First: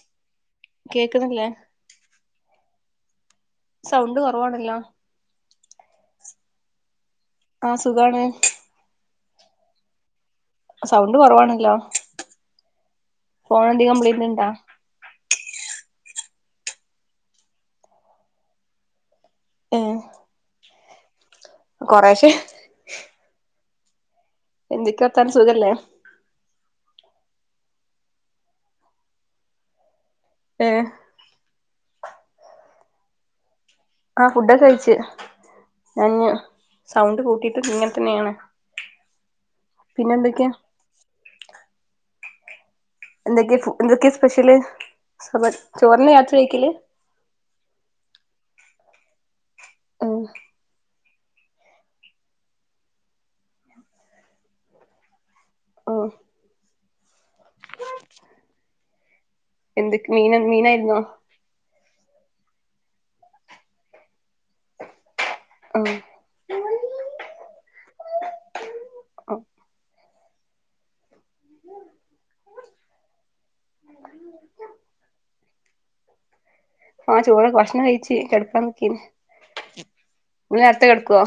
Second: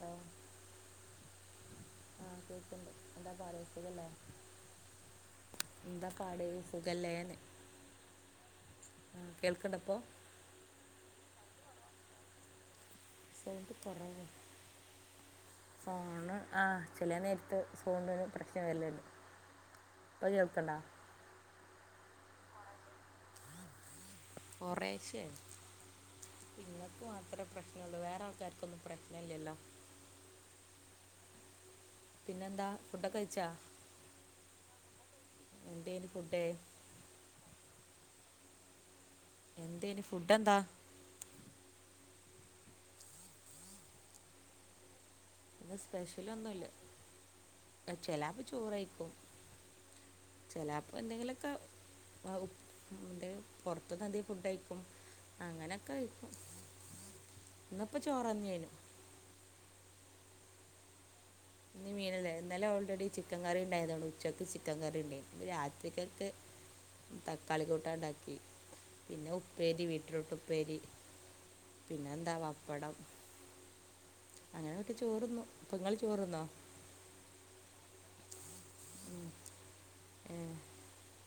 ഓ കേക്കുന്നില്ലേ? ആഹ്, കേക്കണ്ട്. ന്താ, പറീ... സൗണ്ട് കുറവാണല്ലോ? ന്താ, പാട് സൂഖല്ലെന്ന്. ആഹ്, സുഖാണ്. കേൾക്കണ്ട പ്പോ? സൗണ്ട് കുറവാണല്ലോ? [unintelligible] ഫോൺ എന്തെങ്കിലും കംപ്ലൈന്റ് ഇണ്ടാ ഫോണ്, ആഹ്, ചെല നേരത്ത് ഫോണ് ന് ഒരു പ്രശ്നം വരല്ണ്ട്. ഏഹ്. പ്പൊ, കേൾക്കണ്ട. കൊറെശേ? എന്തൊക്കെ കൊറേശേ. വർത്താനം സുഖല്ലേ നിങ്ങക്ക് മാത്രേ പ്രശ്നള്ളു. വേറെ ആൾക്കാർക്കൊന്നും പ്രശ്ന ഇല്ല ല്ലോ? ഏഹ്. പിന്നെന്താ, ഫുഡൊക്ക കഴിച്ചാ... ആഹ്, ഫുഡൊക്കെ കഴിച്ച്. എന്തേന് ഞാൻ ഞ് ഫുഡ് സൗണ്ട് കൂട്ടിട്ടും ഇങ്ങൻ തന്നെയാണ്. എന്തേനു പിന്നെ ഫുഡ് എന്തൊക്കെയാ എന്താ? എന്തൊക്കെ, എന്തൊക്കെ, സ്പെഷ്യല്. സബ ഇന്ന് ചോറിന്നെയ രാത്രി കഴിക്കല്. ചെലാപ്പ ചോറ് കഴിക്കും. ഏഹ്. ചെലാപ്പ ന്തെങ്കിലൊക്ക, ആഹ്, ന്തേം പൊർത്ത്ന്ന് ന്തേം, ഫുഡ് കയിക്കും. ഉം അങ്ങനക്കയിക്കും. ന്നിപ്പോ ചോറന്നെ നു. എന്തൊക് മീന മീനായിരുന്നോ? ഇന്ന് മീനല്ല. ഇന്നലെ ഓൾറെഡി ചിക്കൻ കറി ഉണ്ടായതോണ്ട്, ഉച്ചയ്ക്ക് ചിക്കൻ കറിണ്ടായിൻ. ഉം രാത്രിക്കക്ക്, തക്കാളി കൂട്ടാൻ ണ്ടാക്കി. പിന്നെ, ഉപ്പേരി, ബീറ്റ്റൂട്ട്, ഉപ്പേരി, പിന്നെ ന്താ പപ്പടം. അങ്ങനൂട്ടി ചോറുന്നു. ഇപ്പൊങ്ങ ചോറ് തിന്നോ? ആഹ്, ചോറ, ഭക്ഷണം കഴിച്. കെ ടക്കാൻ നിക്കനീ. ങ്ങള് നേരത്ത കെ ടക്കുവോ?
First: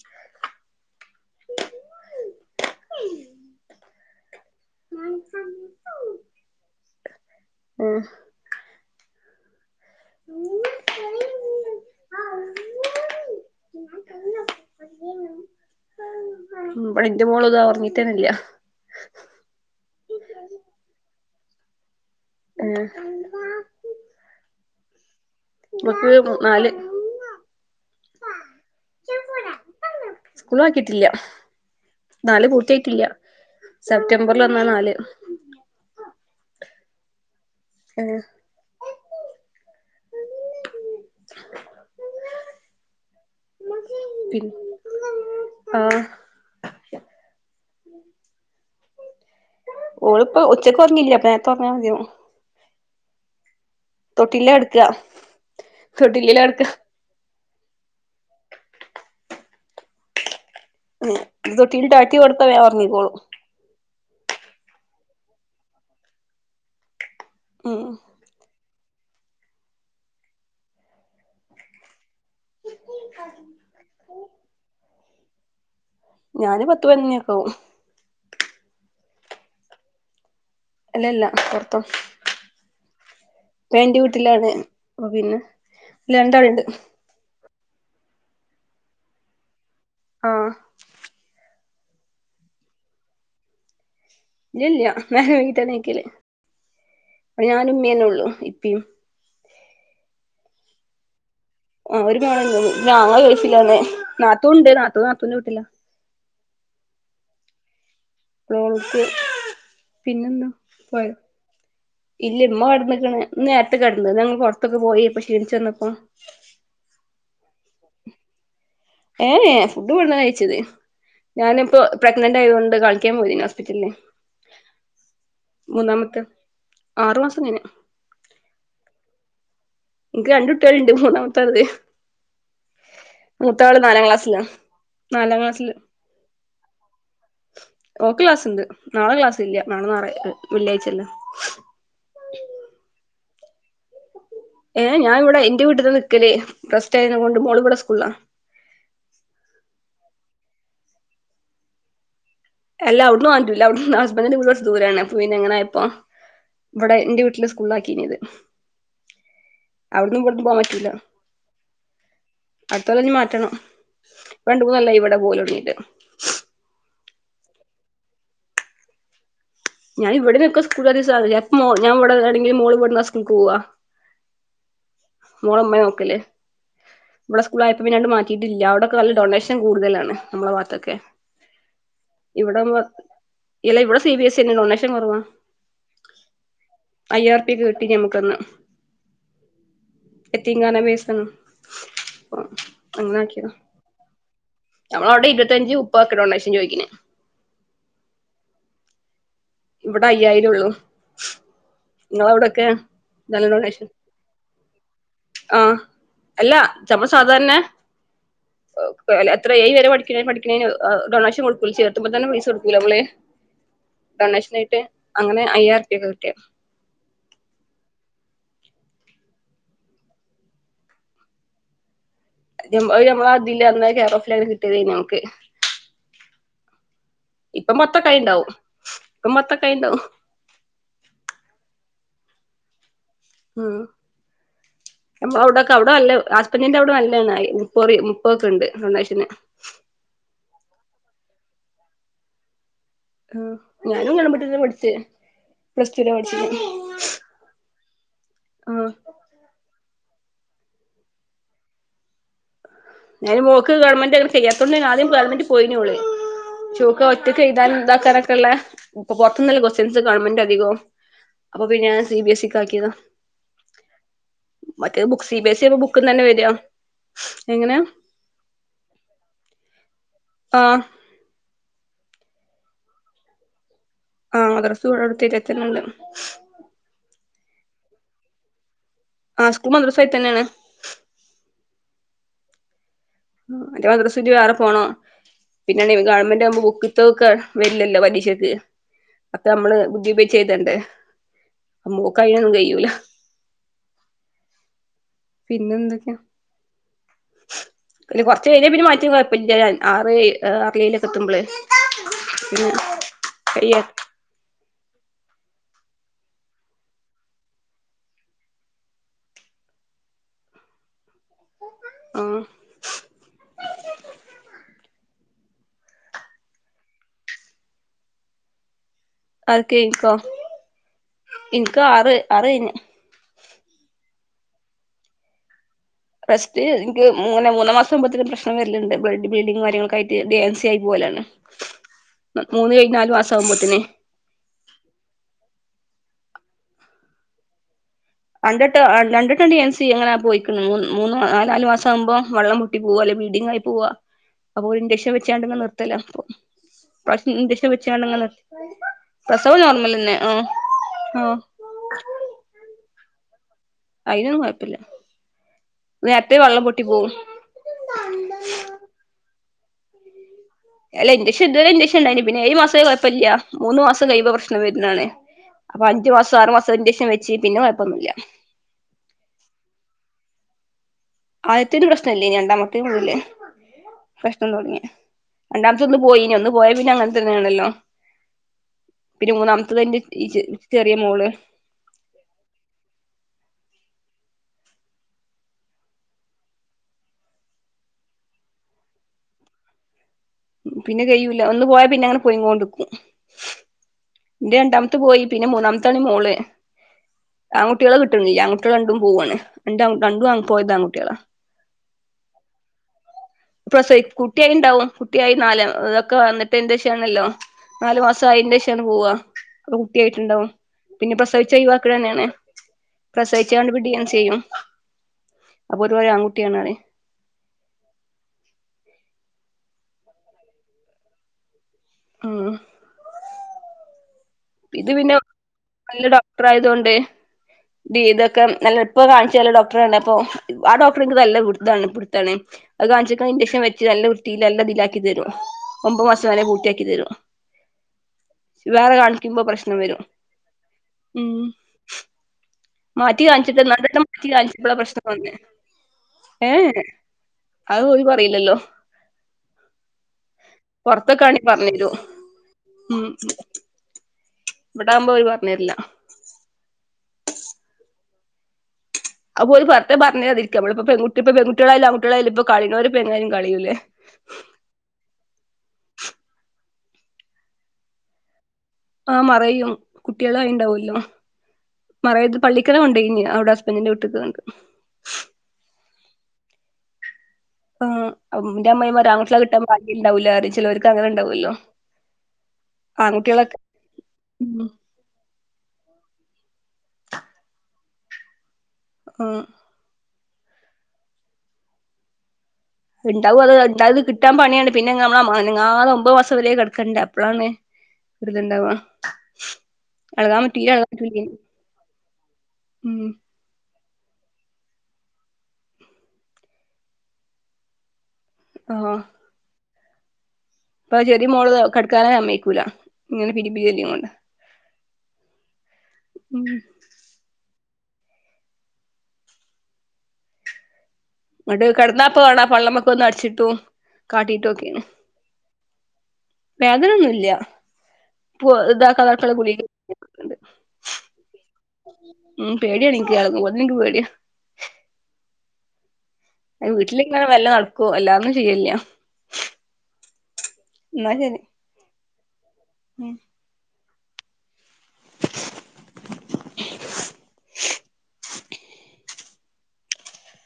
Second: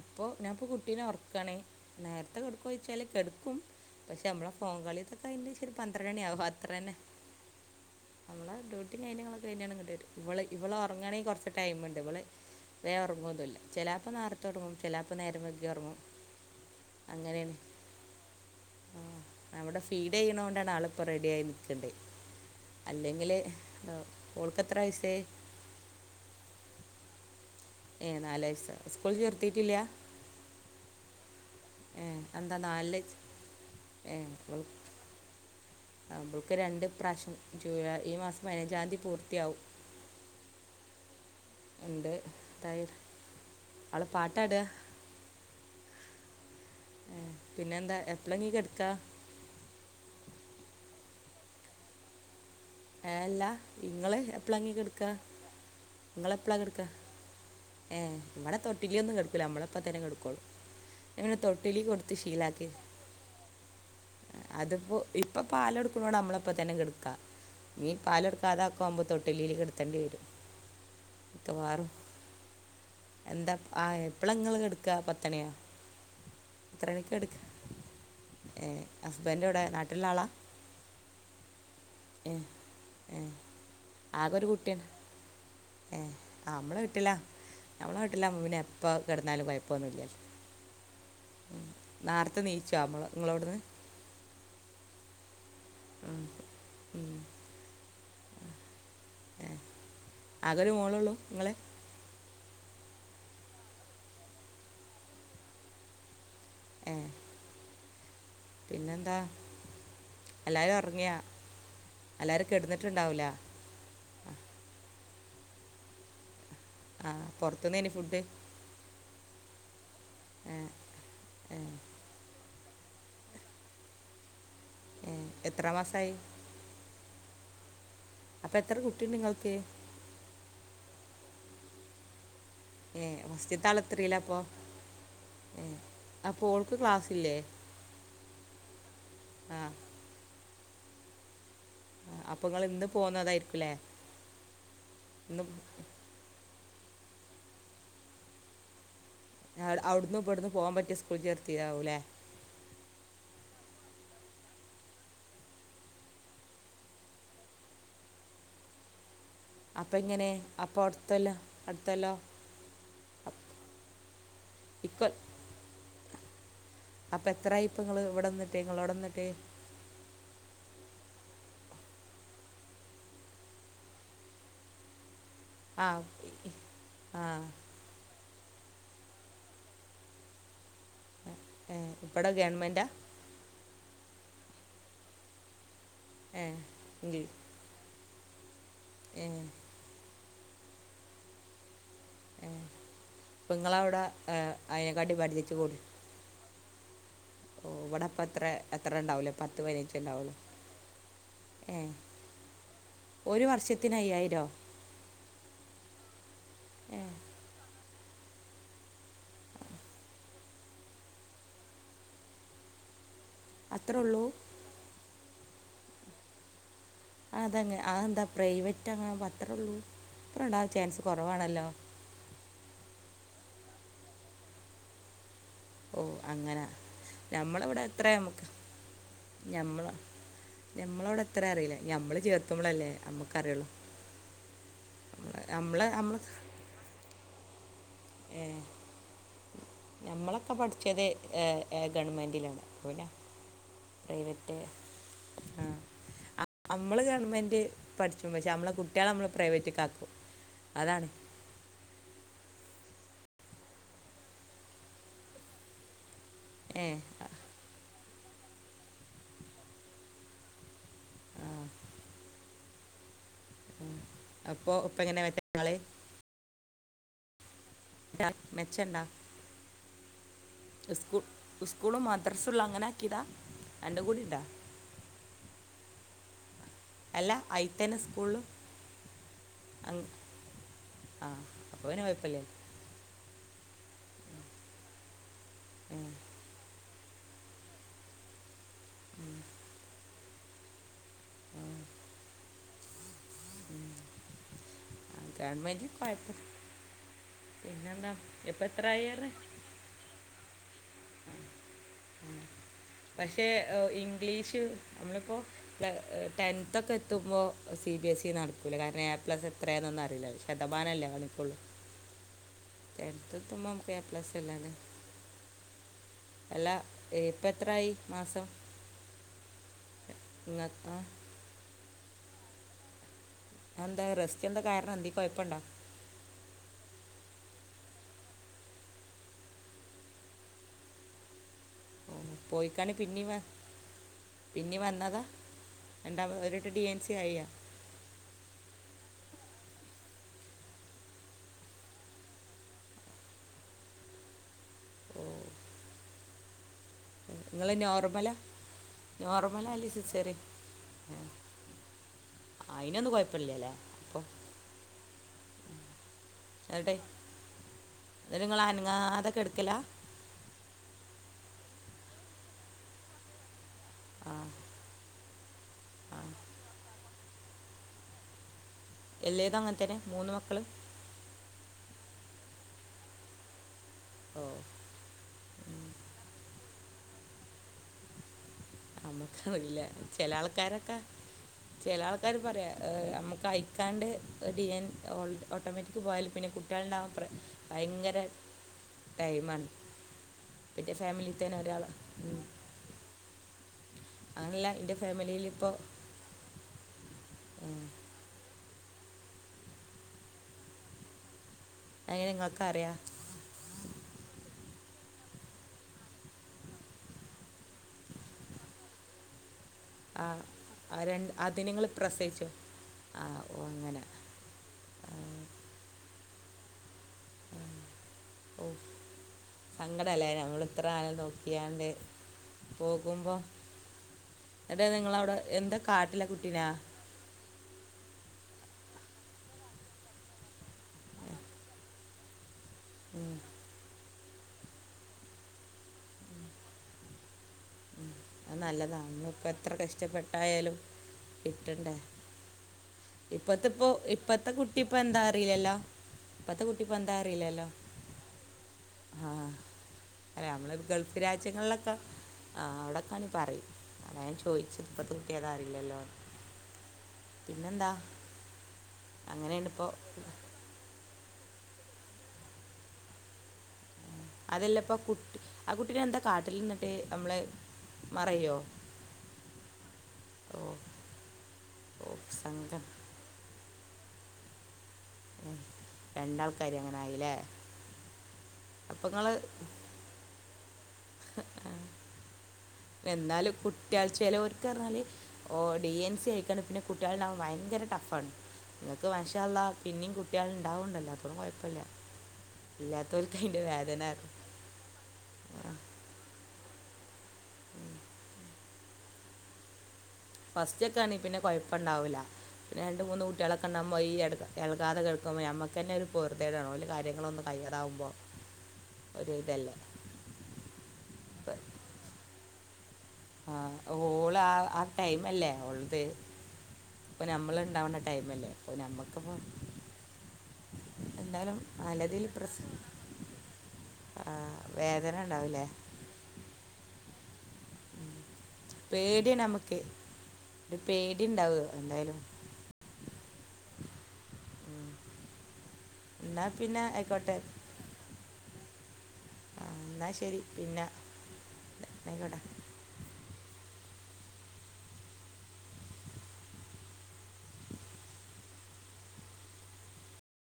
ഇപ്പൊ ഞാൻ ഇപ്പ കുട്ടീനെ ഓറക്കാണ് നേരത്തെ കെടക്കോയിച്ചാല് കെടക്കും പക്ഷെ നമ്മളെ ഫോൺ കളിത്തെ കഴിഞ്ഞ് ഒരു പന്ത്രണ്ട് മണിയാകും അത്രന്നെ ഉം നമ്മളെ ഡ്യൂ മറ്റും കാര്യങ്ങളൊക്കെ കഴിഞ്ഞ് ഞാൻ ഇങ്ങട്ട് വരും ഇവള് ഇവള് ഒറങ്ങാണെങ്കിൽ കൊറച്ച് ടൈം ഇണ്ട് ഇവള് വേഗം ഒറങ്ങൊന്നുല്ല ചെലാപ്പം നേരത്ത ഒറങ്ങും ചെലാപ്പം നേരം വകി ഒറങ്ങും ഉം ഇബടെ ഇന്റെ മോളിതാ ഒറങ്ങിട്ടേന്നില്ല ആഹ് അവിടെ ഫീഡ് ചെയ്യണ കൊണ്ടാണ് ആള് ഇപ്പോ റെഡി ആയി നിക്കണ്ട് ഏഹ് അല്ലെങ്കില് ഓൾക്ക് എത്ര വയസ്സായി ഓക്ക് മു നാല് ഏഹ് നാല് വയസ്സ് സ്കൂളിൽ ചേർത്തീട്ടില്ല ഇല്ല് നാല് പൂർത്തിയായിട്ടില്ല സെപ്റ്റംബർ വന്നാ നാല് ആഹ് ഇവൾക്ക് രണ്ട് ഇപ്രാവശ്യം ജൂലൈ ഈ ഏഹ് മാസം പയിനഞ്ചാതീ പൂർത്തിയാവും രണ്ട് [unintelligible] അവള് പിന്നെ പാട്ടാടാ ആഹ് ഉം പിന്നെന്താ എപ്പളാ ഇന്നി കെടക്കാ ഓള് ഇപ്പോ ഉച്ചക്ക് ഉറങ്ങീല്ലാ അപ്പൊ നേരത്തെ ഒറങ്ങാ മതിയാവും ഏഹ് അല്ലാ ഇങ്ങള് തൊട്ടിലിലാ എപ്പളാങ്ങീ കെടക്കാ കെടുക്കാ ഇങ്ങള് എപ്പളാ കെടക്കാ ഏഹ് ഇവിടെ തൊട്ടിലിൽ ഒന്നും കെടുക്കുല്ല നമ്മളൊപ്പ തന്നെ കെടുക്കൂള്ളു ഞാൻ പിന്നെ തൊട്ടിലി തൊട്ടിലിൽ കൊടുത്തി ടാറ്റി കൊടുത്താ വേഗം ശീലാക്കി ഒറങ്ങിക്കോളും അ അതിപ്പോ ഇപ്പൊ പാല് കെടുക്കണോണ്ട് നമ്മളെ ഒപ്പ തന്നെ കെടുക്കാ ഉം ഇന്നി പാല് കൊടുക്കാതാക്കുമ്പോ തൊട്ടിലിൽ കെടത്തേണ്ടി വരും മിക്കവാറും എന്താ ആഹ് എപ്പളാ ഇങ്ങള് കെടക്കാ പത്തണിയോ ഞാന് പത്ത് എത്ര മണിക്കാ പതിനൊന്നണിയൊക്കെ കെടക്കാ ആവും ഏഹ് ഹസ്ബൻഡ് എവിടെ നാട്ടിലുള്ള ആളാ? അല്ലല്ല പൊറത്താ ഏഹ് ഏഹ് ഞാൻ എന്റെ ആകെ ഒരു വീട്ടിലാണ് കുട്ടിയന്നെ അപ്പൊ പിന്നെ ഏഹ് ആഹ് രണ്ടാള്ണ്ട് നമ്മളെ [unintelligible] ഞമ്മളെ വീട്ടിലാകുമ്പോ പിന്നെ എപ്പോ കെടന്നാലും കൊയപ്പൊന്നു ഇല്ലല്ലോ? ആഹ് ഉം നാറത്തെ നീച്ചോ മ്മള ഇങ്ങളോട്ന്ന് ഇല്ലല്ല നേരം വെകീട്ടാ നീക്കല് ഇപ്പോ ഞാനു ഉമ്മേള്ളു ഇപ്പയും ആകെ ഒരു മോളോള്ളൂ ഇങ്ങള് ആഹ് ഒരു മേളെന്നെ ഉള്ളു ആങ്ങള ഗൾഫിലാണ് നാത്തൂൻ ഇണ്ട് നാത്തൂൻ നാത്തൂന്റെ വിട്ടിലാ ഏഹ് ഓൾക്ക് പിന്നെന്താ പിന്നെന്താ എല്ലാരും പോയോ ഒറങ്ങിയോ? ഇല്ല എല്ലാരും ഇമ്മ കെടന്ന്ക്ക്ണ് കെടന്നിട്ടുണ്ടാവൂലാ? [unintelligible] കെടന്ന് [unintelligible] പൊറത്തൊക്കെ പോയി ഇപ്പൊ ക്ഷീണിച്ചു വന്നപ്പോ ആഹ് പൊറത്ത്ന്നേനി ഫുഡ്? ഫുഡ് ഇവിട്ന്നാ കയ്ച്ചത് ഞാനിപ്പോ പ്രഗ്നന്റ് ആയതോണ്ട് കാണിക്കാൻ പോയിനി ഹോസ്പിറ്റലില് ഉം എത്ര മാസായി മൂന്നാമത്തെ ആറു മാസം കഴിഞ്ഞ് അപ്പൊ എത്ര കുട്ടിണ്ട് ഇങ്ങൾക്ക്? ഇൻക്ക് ‌രണ്ട് കുട്ട്യേള്ണ്ട് മൂന്നാമത്തതാണ് ഇത് ഏഹ് ഫസ്റ്റ്ത്തെ ആള് നാലാം എത്രയിലാ അപ്പൊ? ക്ലാസ്സിലാ നാലാം ക്ലാസ്സില് ഏഹ് അപ്പൊ ഓൾക്ക് ക്ലാസ്സില്ലേ? ഓക്ക് ക്ലാസ്സ്ണ്ട് നാളെ ക്ലാസ്സ് ഇല്ല നാളെ ഞാറാ വെള്ളിയാഴ്ച്ചയല്ലേ? അപ്പൊ ഇങ്ങള് ഇന്ന് പോന്നതായിരിക്കുല്ലേ? ഏഹ് ഞാന് ഇവിടെ ഇന്റെ വീട്ടിലാ നിക്കല് റെസ്റ്റ് ആയേനെകൊണ്ട് മോള് ഇവിടെ സ്കൂളിലാ അ അവിടുന്നു ഇവടന്നും പോകാൻ പറ്റിയ സ്കൂൾ ചേർത്തിതാവൂല്ലേ? അല്ല അവിടന്ന് പോവാൻ പറ്റൂല ഹബൻഡിന്റെ വീട് കൊറച്ച് ദൂരാണ് അപ്പോ പിന്നെ ഇങ്ങനെ ആയപ്പോ ഇവിടെ ഇന്റെ വീട്ടില് സ്കൂളിലാക്കിന്നിയത് അപ്പ എങ്ങനെ അപ്പൊ പറ്റൂല്ല അടുത്തൊല്ലോ അടുത്തൊല്ലോ? അടുത്ത കൊല്ലം ഇനി മാറ്റണം ഇപ്പോ രണ്ട് മൂന്ന് കൊല്ലായി ഇക്കൊ ഇവിടെ പോവല് തൊടാങ്ങീറ്റ് അപ്പൊ എത്രയ ഇപ്പൊ ങ്ങൾ ഇവിടെ നിന്നിട്ട് നിങ്ങള ഇവിടെ നിന്നിട്ടേ ഞാന ഇവിടേന്നക്കെ സ്കൂള ഞൻവിണെങ്കിൽ മോൾവിടുന്ന സ്കൂക്ക് പോവ മോളമ്മെ ആ നോക്കല് ഇ- ആ ഇവിടെ സ്കൂള് ആയ അ പിന്നൊണ്ട് മാറ്റിയിട്ടില്ല അവിടെടൊക്ക നല്ല ഡൊണേഷൻ കൂടുതലാണ് നമ്മളെ ഭാഗത്തൊക്കെ ഏ, ഇവിടെ ഗവൺമെൻറ്റാ ഇല്ല ഇവിടെ സിബിഎസ്ഇ എന്നെഡൊനേഷൻ കൊറവാ ഏ ഇ കിട്ടി ഞമുക്കന്ന് ഏഹ് എത്തിങ്ങാന ബേയ്സാണ് ആ അപ്പം നിങ്ങളവിടെ അയനെക്കാട്ടി ബഡ്ജറ്റ്കൂടി പർക്ക ഡോണേഷൻ ചോദിക്കന് ഓ ഇവിടെ അപ്പ എത്ര എത്ര ഉണ്ടാവല്ലേ പത്ത് പതിനഞ്ച്ച ഇവിടെ ഉണ്ടാവുള്ളോ? അയ്യായിരം ഉള്ളൂ ഏ നിങ്ങളവിടൊക്കെ ഒരു വർഷത്തിന് അയ്യായിരോ? ആഹ അല്ല ഏ നമ്മള്സാധാരണെ എത്ര ഏഴ്‌വരെ പഠിക്കണേ പഠിക്കണേന് ഡൊണേഷൻ കൊടു ചേർത്തുമ്പോ തന്നെ പൈസകൊടുക്കൂല നമ്മള് അത്രേ ഉള്ളൂ ഡൊണേഷൻ ആയിട്ട് അങ്ങനെ അയ്യായിരംറുപ്യാ ക്ക്കിട്ടിയ അതങ്ങ് അതെന്താ പ്രൈവറ്റ് അങ്ങാ അത്രഉള്ളൂ അത്ര ഉണ്ടാകാൻചാൻസ് കൊറവാണല്ലോ? നമ്മള അതില്ല അന്ന്കേറോഫിലങ്ങനകിട്ടിയത് നമക്ക് ഓ അങ്ങനാ ഇപ്പം ഞമ്മളിവിടെ പത്തൊക്കായി എത്രയാമക്ക് ഉണ്ടാവും ഇപ്പം പത്തൊക്കായി ഞമ്മള ഉണ്ടാവും ഞമ്മള ഇവിടെ എത്ര അറില്ല ഞമ്മള് ചേർത്ത്പോളല്ലേ ഞമ്മക്ക് ഉം നമ്മ നമ്മളെ അവിടൊക്കെ നമ്മളെ അവിട അല്ല നമ്മളെ അപ്പനീറെ അവിടെ നല്ലതണ്ായി മുപ്പറി മുപ്പ ഒക്കെ ഉണ്ട് ഡോണെഷന് നഞമ്മളൊക്കെ പഠിച്ചത് ഗവൺമെന്റിലാണ് ആ ഞാനും ഗവൺമെന്റിലാ പഠിച്ചേ പ്ലസ് ടുലാ പഠിച്ചത് ആഹ നമ്മള് ഗവൺമെന്റ് പഠിച്ച പക്ഷെ നമ്മളെ ആഹ് കുട്ടികൾ നമ്മള് പ്രൈവറ്റ കാക്കും അതാണ് ഞാൻ മോക്ക് ഗവൺമെന്റ്ങ്ങനെ ചെയ്യാത്തുണ്ട് ആദ്യം ഗവൺമെന്റ് പോയിനോള ഏ ചക്ക ഒറ്റക്ക ഇന്താനൻ ഉതാക്കാനൊക്കെയള്ള ഇൊ പുറത്തുന്ന കൊസ്റ്റൻസ് ഗവൺമെന്റ് അധികവും അപ്പൊ പി ഞാൻ സി ബി എസ് സക്ക് ആക്കിയതാ അപ്പോൾ ഇപ്പം മറ്റേ എങ്ങനെ സി ബിഎസ് ആള് സ ബുക്ക്ന്ന് തന്നെ വരിക എങ്ങനെയാ മെച്ചണ്ട ആ സ്കൂൾ സ്കൂളും മദ്രസള്ള അങ്ങനെ ആക്കിതാ രണ്ടും കൂടി ഉണ്ടോ ചൂടർ തീരത്തിുണ്ട് അല്ല ഐത്തന സ്കൂളള് ആ സ്കൂൾ മരസായി തന്നെയാണ് ആഹ് അപ്പൊ അവന് കുഴപ്പല്ലേ ്ന്റെ വദ്രസുറ്റി വേറെ പോണം പിന്നെ ഗവൺമെന്റ് ആകുമ്പ് ബുക്ക് ക്ക വരില്ലല്ലോ പലീശക്ക് അപ്പൊ നമ്മള് ബുദ്ധി ചെയ്തണ്ടണ്ട് അപ്പ മോക്ക കഴഞ്ഞൊന്നും കഴൂല ഉ അത പിന്നെ മതി എന്തൊക്കെയാ പായപ്പ അല്ല കുറച്ച ഇപ്പം പ പിന്നെ എത്ര ഇയറ് മാറ്റഴ ആറ് ആറിലൈയിലൊക്കെത്തുമ്പള് പി പക്ഷെ ഇംഗ്ലീഷ് നമ്മളിപ്പോ ടെൻത്ത ഒക്കെ എത്തുമ്പോൾ സി ബി എസ് ഇ നടക്കൂല കാരണം എ പ്ലസ് എത്രയാെന്നൊന്നും അറിയില്ല ശതമാനല്ലേണനിക്കള്ളൂ ആഹ ടെ തുമമുക്ക് പ്ലാല്ല അല്ലപ്പ അത്രായി മാസം അക്കെ ഇനക്കോ നിങ്ങൾക്ക് ഇനക്കാ അറ അരന എന്താ റെസ്റ്റ് എന്താ കാരണം എന്തീ പയപ്പണ്ടാ റെസ്റ്റ് എനിക്ക് മൂന്ന് മൂന്ന മാസം മുമ്പത്തെനും പ്രശ്ന വല്ല്യണ്ട് ബ്ലഡ്ഡ് ബ്ലീഡിങ്ങും കാര്യങ്ങളൊക്കായിട്ട് ഡി എൻ സി ആയി പോവലാണ് ഓ മൂന്ന് കഴിഞ്ഞാലു മാസം ആവുമ്പോത്തേനെ പിന്നി വന്നതാ രണ്ടാമത് ഒരിട്ട് ഡി എൻ സി ആയോ രണ്ടിട്ട് രണ്ടിട്ട്ണ്ട് ഡി അൻ സി എങ്ങനെ പോയിക്ക്ണ് മൂന്ന് ആഹ് നാല് മാസംകുമോ വെ കുട്ടി പോവാ അല്ലെ വീഡിങ് ആയി പോവാ അപ്പ ഒരു ഇൻചക്ഷൻ ഓ വെച്ചാണ്ട് ഇങ്ങനെ നിർത്തലാ പ്പോ ഭക്ഷ ഇന്തഷം നിങ്ങൾ വെച്ച [unintelligible] നോർമലാ പ്രസവം നോർമലാ അല്ലേ നോർമലന്നെ സിസ്റ്ററി ആഹ് ആഹ് അയ്നൊന്നും കൊയപ്പല്ലലേ അയ്നൊന്നും കൊഴപ്പ്ല്ല നേരത്തെ വെള്ളം പൊട്ടി പോവും ന്ന്ട്ട്ങ്ങള് അനങ്ങാതെ കെടക്കലാ അല്ല ഇൻഞ്ചഷൻ ഇതുവരെ ഇൻജക്ഷൻണ്ടായിന് പിന്നെ ഏഴ് മാസവേ കൊയപ്പ്ല്ല്യാ മൂന്ന് മാസം ആ കൈയുമ്പോ പ്രശ്നം വെരുന്നാണ് അപ്പ അഞ്ച് ആ മാസം ആറ് മാസം ഇൻജെക്ഷൻ വെച്ച് പിന്നെ കൊഴപ്പൊന്നുല്ല എല്ലേതും അങ്ങൻത്തെന്നെ മൂന്ന് മക്കള് ആദ്യത്തേന് പ്രശ്നല്ലേനി രണ്ടാമത്തേ മുതലേ ഓ പ്രശ്നം തൊടങ്ങിയെ രണ്ടാമത്തൊന്ന് പോയിനി ഒന്ന് പോയേ പിന്നെ അങ്ങൻ തന്നേണല്ലോ പിന്നെ നമുക്കറിയില്ല മൂന്നാമത്തതെന്റെ ഈ ച് ചെറിയ മോള് ചെല ആൾക്കാര് പറയാ ആഹ് അമ്മക്ക് ആയ്ക്കാണ്ട് ഡി എൻ ഓൾ ഓട്ടോമാറ്റിക് പോയാല് പിന്നെ കുട്ട് ട്ടികള്ണ്ടാവാൻപ്രെ ഭയ്ങ്കര ടൈമാണ് എന്റെ ഫാമിലിത്തേനൊരാളാ ഉം ടുക്കും ഇന്റെ അങ്ങനല്ല എൻ്റെ രണ്ടാമത്തെ പോയി ഫാമിലിയിൽ പിന്നെ ഇപ്പോൾ മൂന്നാമത്താണ് ഈ മോള് ആൺകുട്ട്യേളെ കിട്ടണ്ല്ല ആൺകുട്ടികള് രണ്ടും പൂവാണ് രണ്ടാൺകു രണ്ടും ആപോയത് ആൺകുട്ട്യേളാ അയ്ങ്ങനെങ്ങക്കറിയാ പ്രസവി കുട്ടിയായിണ്ടാവും കുട്ടിയായി നാലാം തൊക്കെ വന്നിട്ടേന്റെഷാണല്ലോ നാല് മാസായിന്റേഷാണ് പോവാ അത് ആ കുട്ടിയായിട്ട്ണ്ടാവും ആ പിന്നെ രണ്ട് അത് നിങ്ങൾ പ്രസവിചൊയ്വാക്കുന്നെയാണ് പ്രസവിച്ചോ ആ ഓ പ്രസവിച്ചാണ്ട്പ്പ ഡി അങ്ങനെ ആൻസി ചെയ്യും അപ്പൊ ഓര് പറയും ആൺകുട്ടിയാണ് പറയും ഓഹ് സങ്കടല്ലേ ഞമ്മള്ത്രാലം നോക്കിയാണ്ട് ഉം പോകുമ്പോ ട്ടേ ഇത് പിന്നെ നിങ്ങളവിടെ എന്താ കാട്ടില കുട്ടിനാ ടീ ഇതക്കെ നല്ലപ്പൊ കാണിച്ചേല് ഡോക്ടറെന്നെപ്പൊ ആഹ് ഡോക്ടർക്ക് നല്ല ഗുരുത്താണ് ഗുരുത്താണ് അത് കാണിച്ചേക് ഉം, ഇൻചക്ഷൻ വെച്ച് നല്ല ടീലല്ലാതിലാക്കിത്തെരും ഒമ്പത് മാസം വരെ പൂർത്തിയാക്കിത്തെരും അത് നല്ലതാ ന്ന്പ്പത്ര പ്രശ്നം വരും കഷ്ടപ്പെട്ടായാലും ഉം കിട്ടണ്ടേ മാറ്റി കാണിച്ചിട്ട് ഇപ്പത്ത്പ്പൊ നല്ലവണ്ണം മാറ്റി ഇപ്പത്തെ കാണിച്ചപ്പോളാ പ്രശ്നം കുട്ടിപ്പന്താ വന്നേ അറീലല്ലോ ഏ ഇപ്പത്തെ കുട്ടീപ്പെന്താ അറില്ലാല്ലോ അത് ഓല് പറയില്ലല്ലോ ആഹ് ആഹ് ഏഹ് ഞമ്മ്ളെ ഗൾഫ് പുറത്തൊക്കെ ആണെങ്കി പറഞ്ഞരും രാജ്യങ്ങള്ലക്കെ ആഹ് അവ്ടെ ഉം അയാൻ ചോയിച്ചത് ഇവിടാകുമ്പോ ഇപ്പത്തെ ഓല് പറഞ്ഞരില്ല കുട്ടിയേതാറീലല്ലോ പിന്നെന്താ അപ്പോല് അങ്ങനെയാണ് ബർതെ ഇപ്പോൾ പറഞ്ഞെതിരിക്ക്യാ മ്മളിപ്പ പെൺകുട്ടിപ്പ പെൺകുട്ടികളായാലും അൺകുട്ടികളായാലും ഇപ്പ കളേണോലിപ്പ എങ്ങനേയ്ലും കളെയൂല്ലേ അതല്ലപ്പൊ കുട്ടി ആഹ് കുട്ടീനെ എന്താ കാട്ടല്ന്ന്ട്ട് നമ്മളെ മറയ്യോ ആഹ് മറയ്യും കുട്ട്യേളായിണ്ടാവൂല്ലോ ഓ മറയ്ത്ത് പള്ളിക്കല് സംഘം കൊണ്ടയ്ഞ്ഞ് അവിടെ സ് പെണ്ണിന്റെ വീട്ട്ക്ക് കണ്ട് രണ്ടാൾക്കാര് അങ്ങനായ്ല്ലേ ഉം അം ന്റെമ്മായിമാര് ആൺകുട്ട്യളെ കിട്ടാൻ ഭാഗ്യണ്ടാവൂല്ലറെം ചെല്വോര് ക്കനെണ്ടാവൊല്ലോ എന്നാലും കുട്ട്യാള് ചേലോൽക്കറഞ്ഞാല് ഓഹ് ഡീ എൻ സീ ആയിക്കാണ് പിന്നെ കുട്ട്യള്ണ്ടാവാൻ വയങ്കര ടഫാണ് ങ്ങക്ക് ആ മാഷാള്ളാ പിന്നേം കുട്ട്യള്ണ്ടാവുണ്ടല്ലോ അപ്പള് കൊയപ്പ്ല്ലാ ഇണ്ടാവും അത്ണ്ടായത് കിട്ടാൻ അറിയും പണിയാണ് പിന്നെ ങ്ങമ്മള് മനങ്ങാത ഒമ്പത് മാസം വെരെ കെടക്കണ്ടേ അപ്പഴാണ്. ഇതില്ണ്ടാവ ഫസ്റ്റ് ഒക്കാണെ പിന്നെ കൊയപ്പണ്ടാവൂല്ല. രണ്ട് ഉം മൂന്ന് കുട്ടികള ക്കണ്ട മൊയ് എട്കാ എളകാത കെട്ക്കുമ്പോ ഞമ്മക്കന്നെ ഒരു പൊർതികേടാണ് ഓല് കാര്യങ്ങള് ഒന്നും കയ്യാതാകുമ്പോ ആഹ് ഒരു ഇതല്ലേ പ്പാ ചെറിയാ മോള് കെടക്കാനെ സമ്മയിക്കൂല ആഹ് ഓള് ആ ആ ടൈമല്ലേ ഓളത്. ഉം ഇപ്പൊ ഞമ്മള് ണ്ടാവണ്ട ടൈമല്ലേ? അപ്പൊ ഞമ്മക്കപ്പോ എന്നാലും ഇങ്ങട്ട് കെടന്നാപ്പൊ അലതില് കാണാ പ്രശ പള്ളമ്മക്ക് ഒന്ന് അടിച്ചിട്ടും ആഹ് കാട്ടിട്ടൊക്കേണ് വേദന ണ്ടാവുല്ലേ? വേദനന്നൂല്യ പേടിയാ ഞമ്മക്ക് ഒരു പേടി ഉണ്ടാവോ എന്തായാലും. ഉം പേടിയാണിൻക്ക് എളകുംമ്പോത്തിന് ഇന്ക് പേടിയാ. ഉം. എന്നാ അയിന് പിന്നെ വീട്ടിലിങ്ങനെ ആയിക്കോട്ടെ വെല്ലേ നടക്കും അല്ലാതൊന്നും ചെയ്യലില്ലാ. ആ ന്നാ ശരി. പിന്നെ ന്നാ ശരി ആയിക്കോട്ടെ ഉം